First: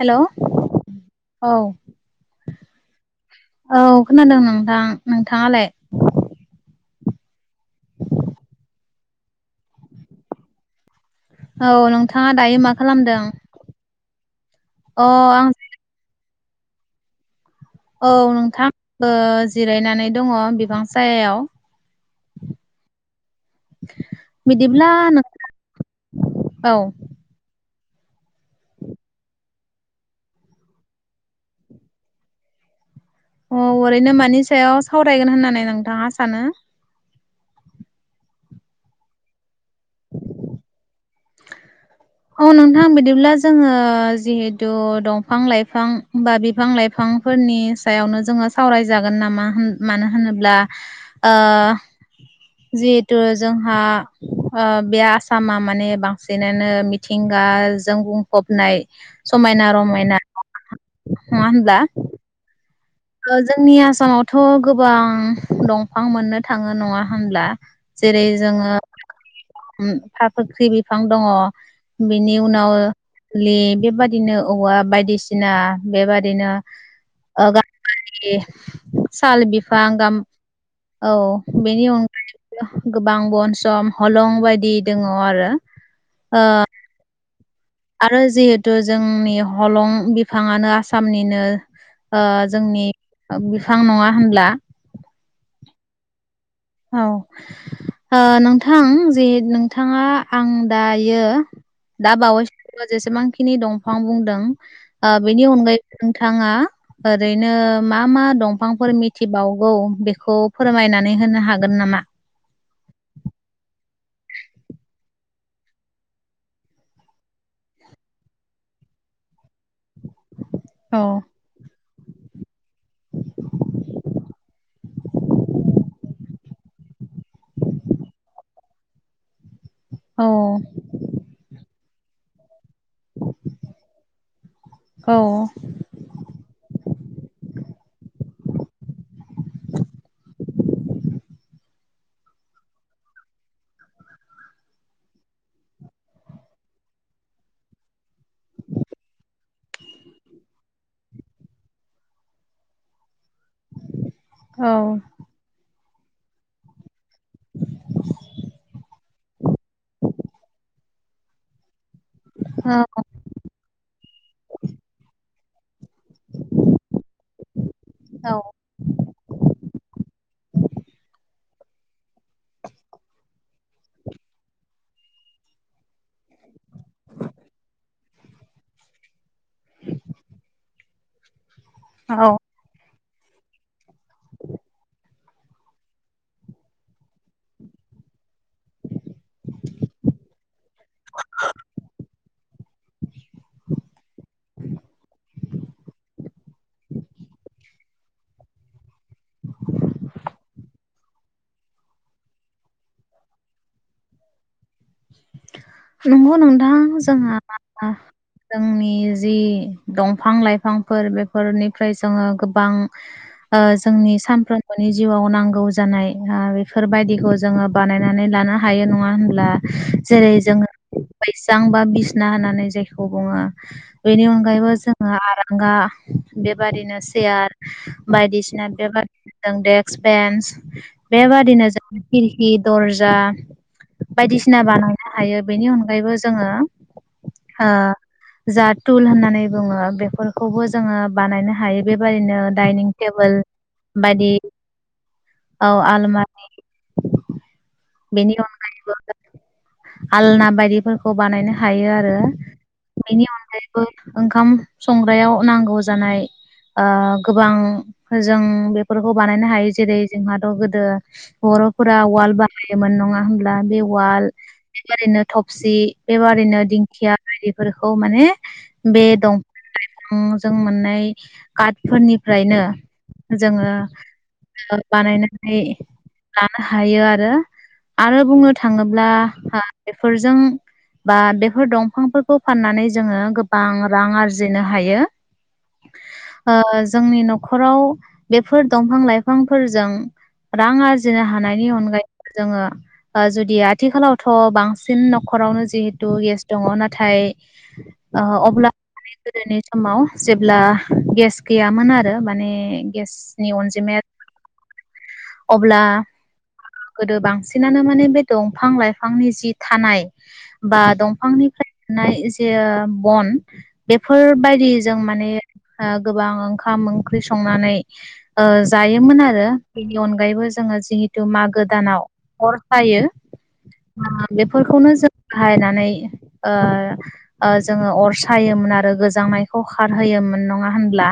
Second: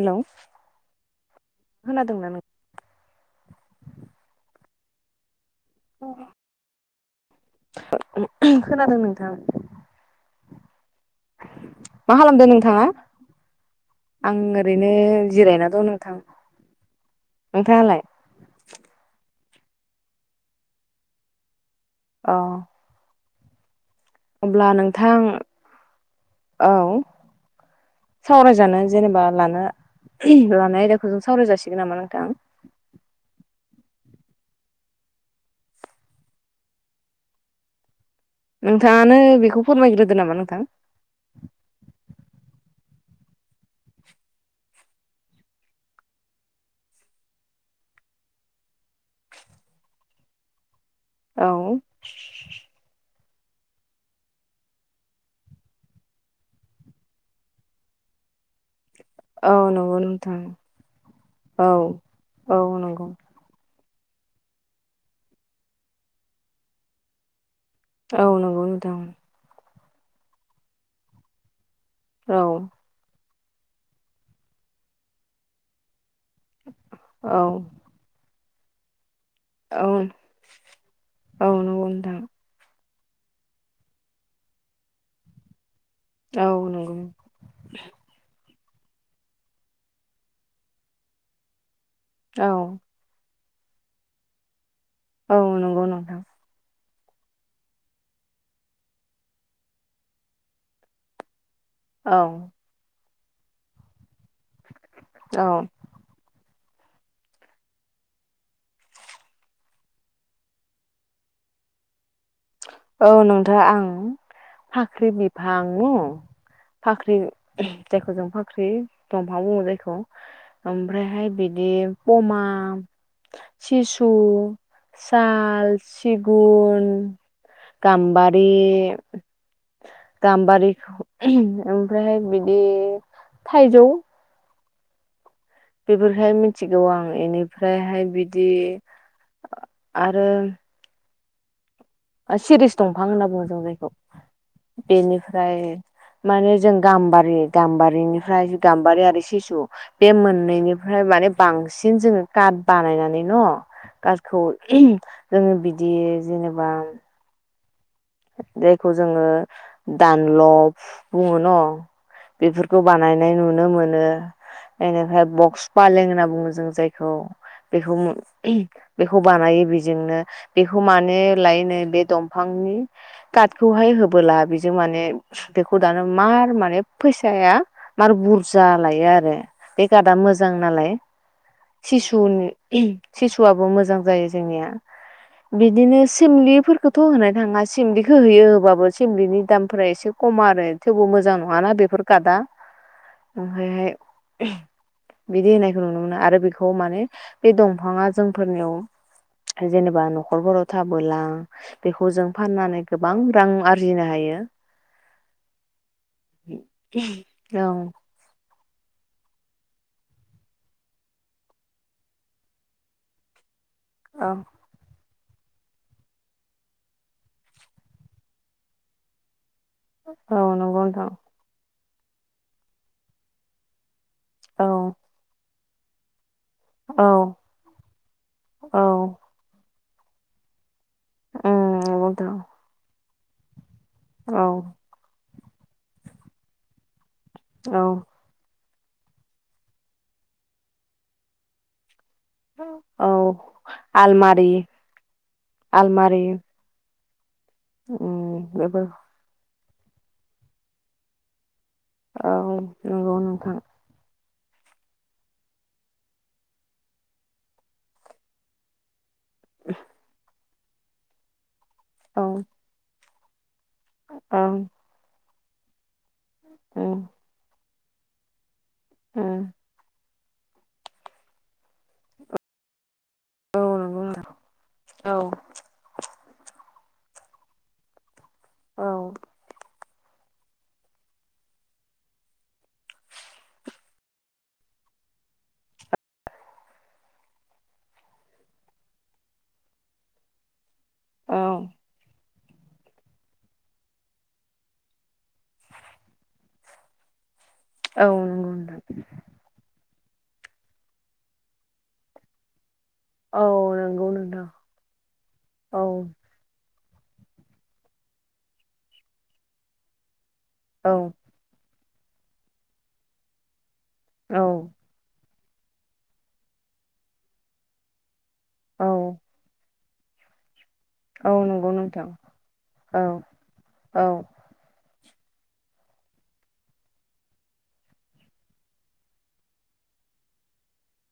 हेल' औ। खोनादोंना नों औ खोनादों नोंथां नोंथाङालाय? औ। खोनादों नों थां। औ नोंथाङा खालामदों दायो मा नोंथाङा खालामदों? आं ओरैनो अ आं जिरायना दं नोंथां। नोंथाङालाय औ नोंथां ओ जिरायनानै दङ बिफां सायायाव। औ। अब्ला बिदिब्ला नोंथां नों औ। सावरायजानो जेनेबा लानो लानाय आयदाखौ जों सावराय जासिगोन नामा नोंथां? अ ओरैनो मानि सायाव सावरायगोन होननानै नोंथाङा सानो? नोंथाङानो बेखौ फोरमायग्रोदो नामा नोंथां? औ नोंथां बिदिब्ला जोङो जिहेथु दंफां लाइफां बा बिफां लाइफांफोरनि सायावनो जोङो सावरायजागोन नामा होन मानो होनोब्ला ओ औ जि तु जोंहा ओ बे आसामा माने बांसिनानो मिथिंगाजों बुंफबनाय औ समायना नंगौ रमायना नोंथाङां औ औ नंगौ जोंनि जोंनि आसामावथ गोबां दंफां मोननो थाङो नङा होमब्ला? औ नंगौ नोंथां फा-फाख्रि बिफां दङ बेनि औ उनाव लि बेबादिनो औवा बायदिसिना बेबा दिनो औ ओ [unintelligible] साल औ बिफां गाम औ नंगौ बेनि नोंथां अनगायैबो गोबां बन सम हलं बायदि दङ आरो औ नंगौ आरो जिहे थु जोंनि हलं बिफाङानो आसामनिनो ओ औ जोंनि ओ बिफां नङा होनब्ला औ नंगौ नोंथां औ ओ नोंथां जि नोंथाङा आं दायो दा औ बावैसो जेसेबां खिनि दंफां बुं बाय ओ औ बेनि अनगायै नोंथाङा ओरैनो मा मा दंफांफोर मिथिबावगौ बेखौ फोरमायनानै होनो हा गोन नामा? औ नोंथा आं फाख्रि बिफां न' फाख्रि जायखौ जों फाख्रि दं फां बुङो जायखौ औ ओमफ्रायहाय बिदि कमा सिशु साल सिगुन गाम्बारि औ गाम्बारि [unintelligible] ओमफ्रायहाय बि दि थायजौ औ बेफोरहाय मिथिगौ आं एनिफ्रायहाय बिदि आरो सिरिस दंफां होनना बुंङो जों जायखौ बेनिफ्राय माने जों गाम्बारि गाम्बारिनिफ्राय गाम्बारि आरो सिसु बे मोननैनिफ्राय माने बांसिन जोङो काट बानायनानै न काटखौ जों बि दि जेनेबा [inaudible] जायखौ जोङो दानलब बुङो न' औ बेफोरखौ बानायनाय नुनो मोनो एनिफ्राय ब फालें होनना बुङो जों जायखौ बेखौ औ बेखौ बानायो बेजोंनो बेखौ माने लायनो बे दंफांनि काटखौहाय होबोला बि यो माने बेखौ दाना मार माने फैसाया मार बुरजा लायो आरो बे काटा मोजां नालाय। औ सिसुनि सिसुआबो मोजां जायो जोंनिया बिदिनो सिमलिफोरखौथ' होनाय थाङा सिम्लिखौ होयो होबाबो सिमलिनि दामफोरा एसे खम आरो थेवबो मोजां नङाना बेफोर खातआ ओमफ्राय हाय बिदि होनायखौ नुनो मोनो आरो बे खौ माने बे दंफाङा जोंफोरनियाव जेनेबा न'खरफोराव थाबोला बेखौ जों फाननानै गोबां रां आरजिनो हायो। नंगौ नोंथां जोंहा जोंनि जि दंफां लाइफांफोर बेफोरनिफ्राय जोङो गोबां ओ जोंनि औ सानफ्रामबोनि जिउआव नांगौ जानाय ओ बेफोर बायदिखौ जोङो बानायनानै लानो हायो नङा होनब्ला। जेरै औ जोङो नंगौ नोंथां फैसां बा बि सिना होनानै जायखौ बुङो। बेनि औ अनगायैबो जोङो आरां रांगा बेबादिनो औ सेयार बायदिसिना औ बेबादिनो देक सिपेन्स। उम बेबादिनो जों नंगौ नोंथां खिरखि दर्ज जा औ बायदिसिना बानायनो हायो। बेनि अनगायैबो जोङो औ ओं जा टुल होननानै बुङो बेफोरखौबो जोङो बानायनो हायो बे बायदिनो डाइनिं औ टेबोल बायदि आलमारि औ आलमारि बेनि उम बेफोर अनगायैबो आलना बायदिफोरखौ बानायनो हायो आरो औ नंगौ बेनि नोंथां अनगायैबो ओंखाम संग्रायाव नांगौ जानाय ओ गोबां जों बेफोर खौ बानायनो हायो जेरै जोंहा ओ गोदो बर' फोरा औ उवाल बानायोमोन नङा? होमब्ला बे उवाल औ ओरैनो थबसि बेबादिनो उम दिंखिया बायदि फोरखौ माने बे दं [inaudible] ओ जों मोननाय कार्ट फोरनिफ्रायनो औ जोङो नंगौ नोंथां ओ औ बानायनानै लानो हायो आरो आरो बुंनो औ थाङोब्ला हा बेफोरजों बा बेफोर दंफांफोरखौ फाननानै जोङो गोबां रां आरजिनो हायो ओ जोंनि न'खराव बेफोर दंफां लाइफां फोरजों रां आर जिनो औ हानायनि अनगायै जोङो ओ जुदि आथिखालावथ' बांसिन न'खरावनो जिहेतु गेस दङ' नाथाय ओ नंगौ अब्ला नोंथां गोदोनि । समाव जेब्ला गेस गैयामोन आरो माने औ गेसनि अनजिमाया नंगौ नोंथां अब्ला औ गोदो बांसिनानो माने बे दंफां लाइफांनि जि थानाय बा औ दंफांनिफ्राय नाय जे बन औ बेफोरबायदि जों माने ओ गोबां ओंखाम ओंख्रि संनानै ओ औ जायोमोन आरो । बेनि अनगायैबो जोङो जिहेथु औ मागो नंगौ नोंथां दानाव अर खायो औ औ ओ बेफोरखौनो जों बाहायनानै ओ ओ जोङो अर सायोमोन आरो गोजांनायखौ खारहोयोमोन नङा होनब्ला?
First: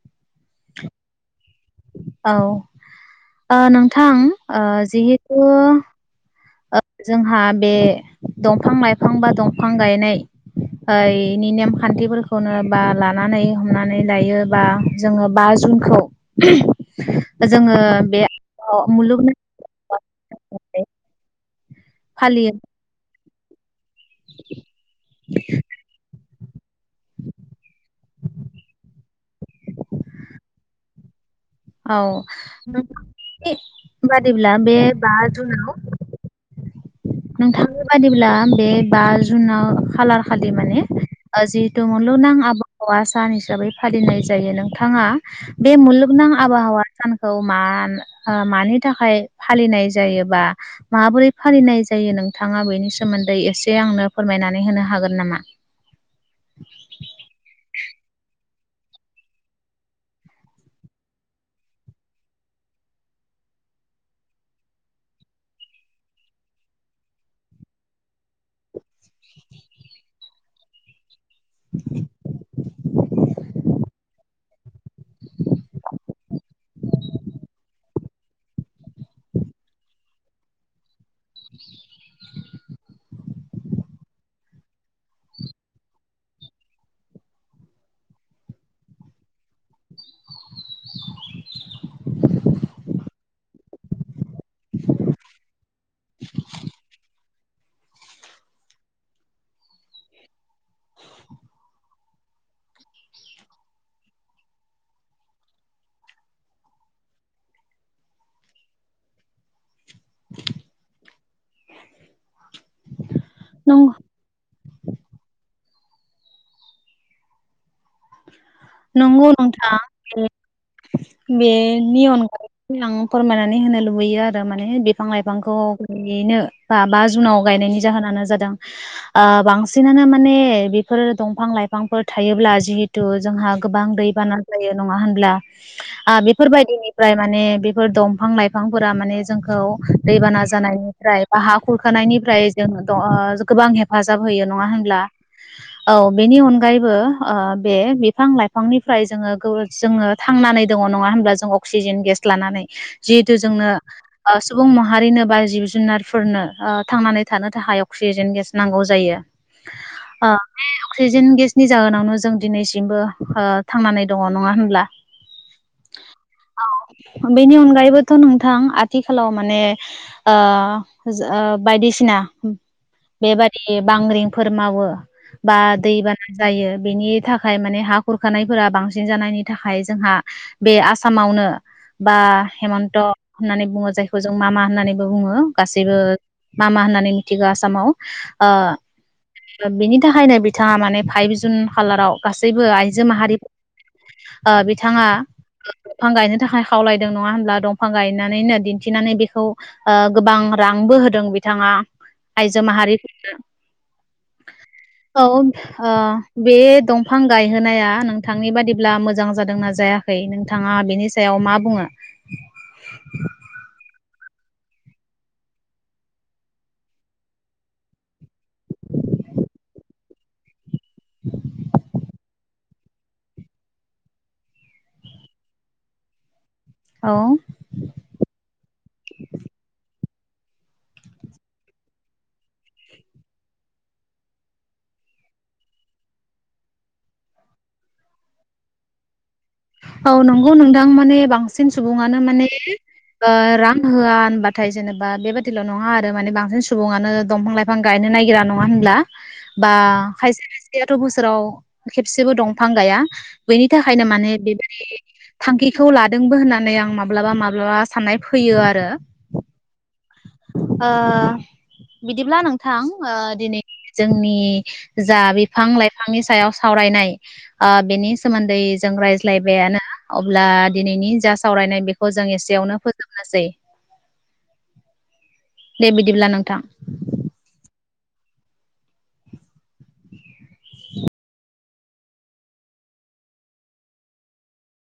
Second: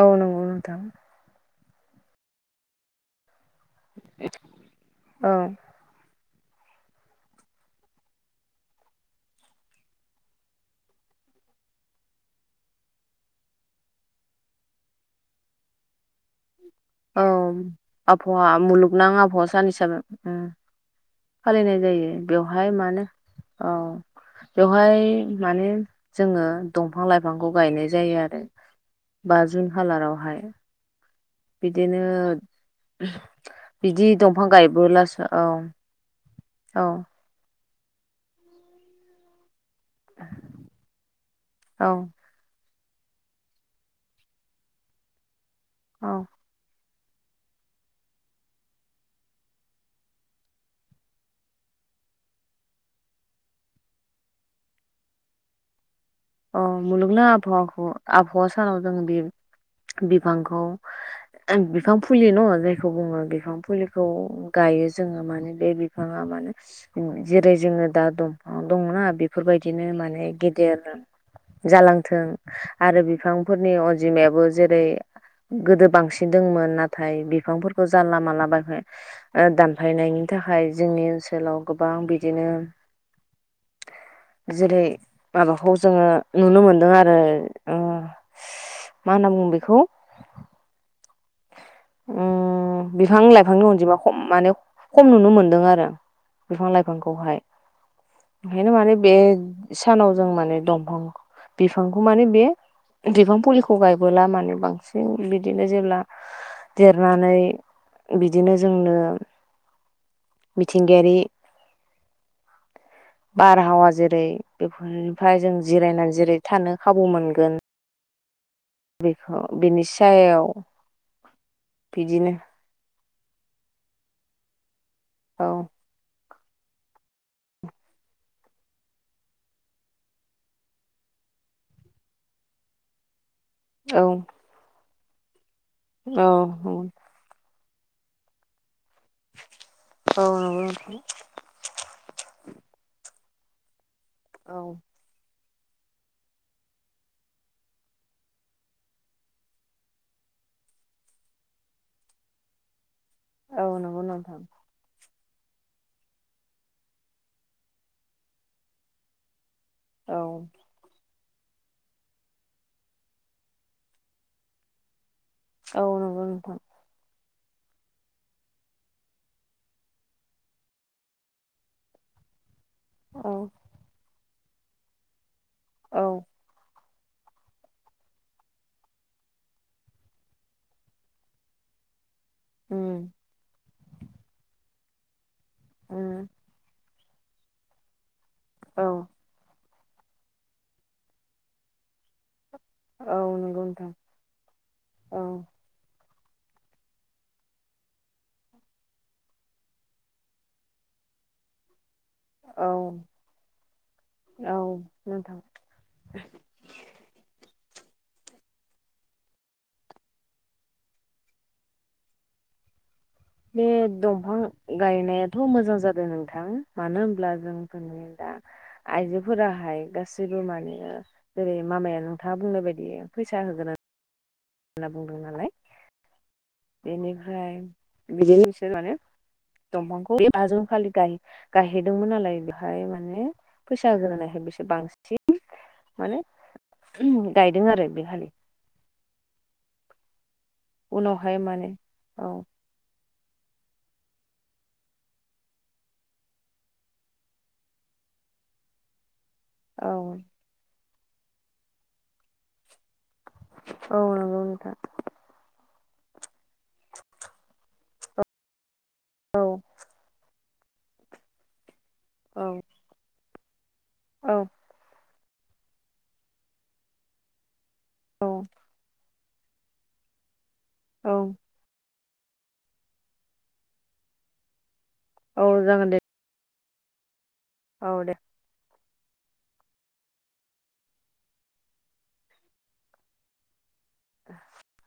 औ नंगौ नोंथां । औ ओ नोंथां ओ औ जिहेतु ओ जोंहा बे दंफां लाइफां बा दंफां गायनाय ओ इनि नेमखान्थिफोरखौनो बा लानानै हमनानै लायो बा जोङो बा जुनखौ औ जोङो बे आबहावा मुलुगनां आबहावा सान हिसाबै ओं । फालिनाय जायो फालियो बेवहाय मानो औ बेवहाय माने जोङो दंफां लाइफांखौ गायनाय जायो आरो बा जुन खालारावहाय औ बिदिनो नोंथांनि बिदि दंफां बादिब्ला बे बा गायबोलासो औ जुनाव औ नोंथांनि बादिब्ला बे बा जुनाव खालार खालि माने ओ जिहतु औ मुलुगनां आब हावा सान हिसाबै फालिनाय जायो नोंथाङा बे औ मलुगनां आबहावा सानखौ मा ओ मानि थाखाय फालिनाय जायोबा माबोरै फालिनाय जायो नोंथाङा बेनि सोमोन्दै एसे आंनो फोरमायनानै होनो हागोन नामा? अ मलुगनां आबहावाखौ आबहावा सानाव जों बे बिफांखौ बिफां फुलि न' जायखौ बुङो बिफां फुलिखौ गायो जोङो माने बे बिफाङा माने जेरै जोङो दा दंफां दंना बेफोरबायदिनो माने गेदेर जालांथों आरो बिफांफोरनि अनजिमायाबो जेरै गोदो बांसिन दोंमोन नाथाय बिफांफोरखौ जानला माला बा दानफायनायनि थाखाय जोंनि ओनसोलाव गोबां बिदिनो जेरै माबाखौ जोङो नुनो मोनदों आरो मा होनना बुङो बेखौ उम बिफां लाइफांनि अनजिमाखो खम माने खम नुनो मोनदों आरो । बिफां लाइफांखौहाय ओंखायनो माने बे सानाव जों माने दमफां बिफां बेखौ माने बे बिफां फुलिखौ गायबोला माने बांसिन बिदिनो जेब्ला देरनानै बिदिनो जोंनो मिथिंगायारि बारहावा जेरै बेफोरनिफ्राय जों जिरायनानै जिराय थानो खाबु मोनगोन नंगौ नोंथां बिनि सायाव बेनि बिदिनो अनगायै आं फोरमायनानै होनो लुबैयो आरो माने बिफां औ लाइफांखौ गयैनो बा बा जुनाव गायनायनि जाहोनानो जादों ओ बांसिनानो माने बेफोरो दंफां लाइफांफोर थायोब्ला जिहेतु जोंहा गोबां औ दैबाना जायो नङा होनब्ला? आ औ बेफोरबायदिनिफ्राय माने [unintelligible] दंफां लाइफां फोरा माने जोंखौ दैबाना नंगौ जानायनिफ्राय बा हा खुरखानायनिफ्राय जों द जों गोबां हे हेफाजाब होयो औ नङा होनब्ला औ बेनि अनगायैबो ओ बे बिफां लाइफां बिफांनिफ्राय जोङो [unintelligible] जोङो थांनानै दङ नङा होनब्ला जों अक्सिजेन गेस लानानै जिहेतु औ जोंनो नंगौ ओ नोंथां सुबुं माहारिनो बा जिब जुनारफोरनो ओ थांनानै थानो थाखाय अक्सिजेन गेस नांगौ जायो औ ओ औ बे अक्सिजेन सिजेन गेसनि जाहोनावनो जों दिनैसिमबो ओ थांनानै दङ नङा होनब्ला? औ नंगौ नोंथां बेनि अनगायैबोथ' नोंथां आथिखालाव माने ओ बायदिसिना औ बेबादि बांग्रिं फोर मावो बा औ दैबाना जायो बेनि थाखाय माने हा खुरखानायफोरा बांसिन जानायनि थाखाय जोंहा बे आसामावनो बा हेमन्त उम होननानै बुङो जायखौ जों मा मा होन्नानैबो बुङो गासैबो उम मा मा होननानै थिगो आसामाव आ औ बिनि थाखायनो बिथाङा माने फाइभ जुन खालाराव गासैबो जो औ माहारि नंगौ नोंथां बिथाङा औ दफां गायनो थाखाय खावलायदों नङा होनब्ला दंफां गायनानैनो दिन्थिनानै बेखौ ओ गोबां रांबो होदों बिथाङा । आइजो औ माहारिफोरनो औ औ नोंथां ओ बे दंफां गाय होनाया नोंथांनि बादिब्ला मोजां जादोंना जायाखै नोंथाङा बिनि सायाव मा बुङो । बिफां गायनायाथ' मोजां जादों नोंथां मानो होनब्ला जोंफोरनि दा आइजोफोराहाय गासैबो माने जेरै मामाया नोंथाङा बुंनाय बायदि फैसा होगोन होनना बुंदों नालाय। औ बेनिफ्राय बिदिनो बिसोर माने दंफांखौ बे बा जुन खालि गाय गायहैदोंमोन नालाय बेहाय माने फैसा होगोन होननायखाय बिसोर बांसिन माने गायदों आरो बे खालि औ नं ओ नोंथां माने उनावहाय बांसिन माने सुबुङानो औ माने ओ रां होआ होनबाथाय जेनेबा बेबादिल' नङा आरो माने बांसिन सुबुङानो दंफां लाइफां गायनो नायगिरा नङा होनब्ला । बा औ खायसे खाय गैयाथ' बोसोराव खेबसेबो दंफां गाया बेनि औ थाखायनो माने नंगौ बे बे नोंथां थांखिखौ लादोंबो होननानै आं माब्लाबा माब्लाबा साननाय फैयो आरो। औ। ओ। बिदिब्ला औ नोंथां ओ। दिनै जोंनि औ जा बिफां लाइफांनि सायाव सावरायनाय। ओ बेनि औ सोमोन्दै रायज्लाय लायबायानो अब्ला। दिनैनि औ जा सावरायनाय बे खौ जों एसेयावनो फोजोबनोसै। औ दे जागोन बिदिब्ला नोंथां। औ दे। [inaudible]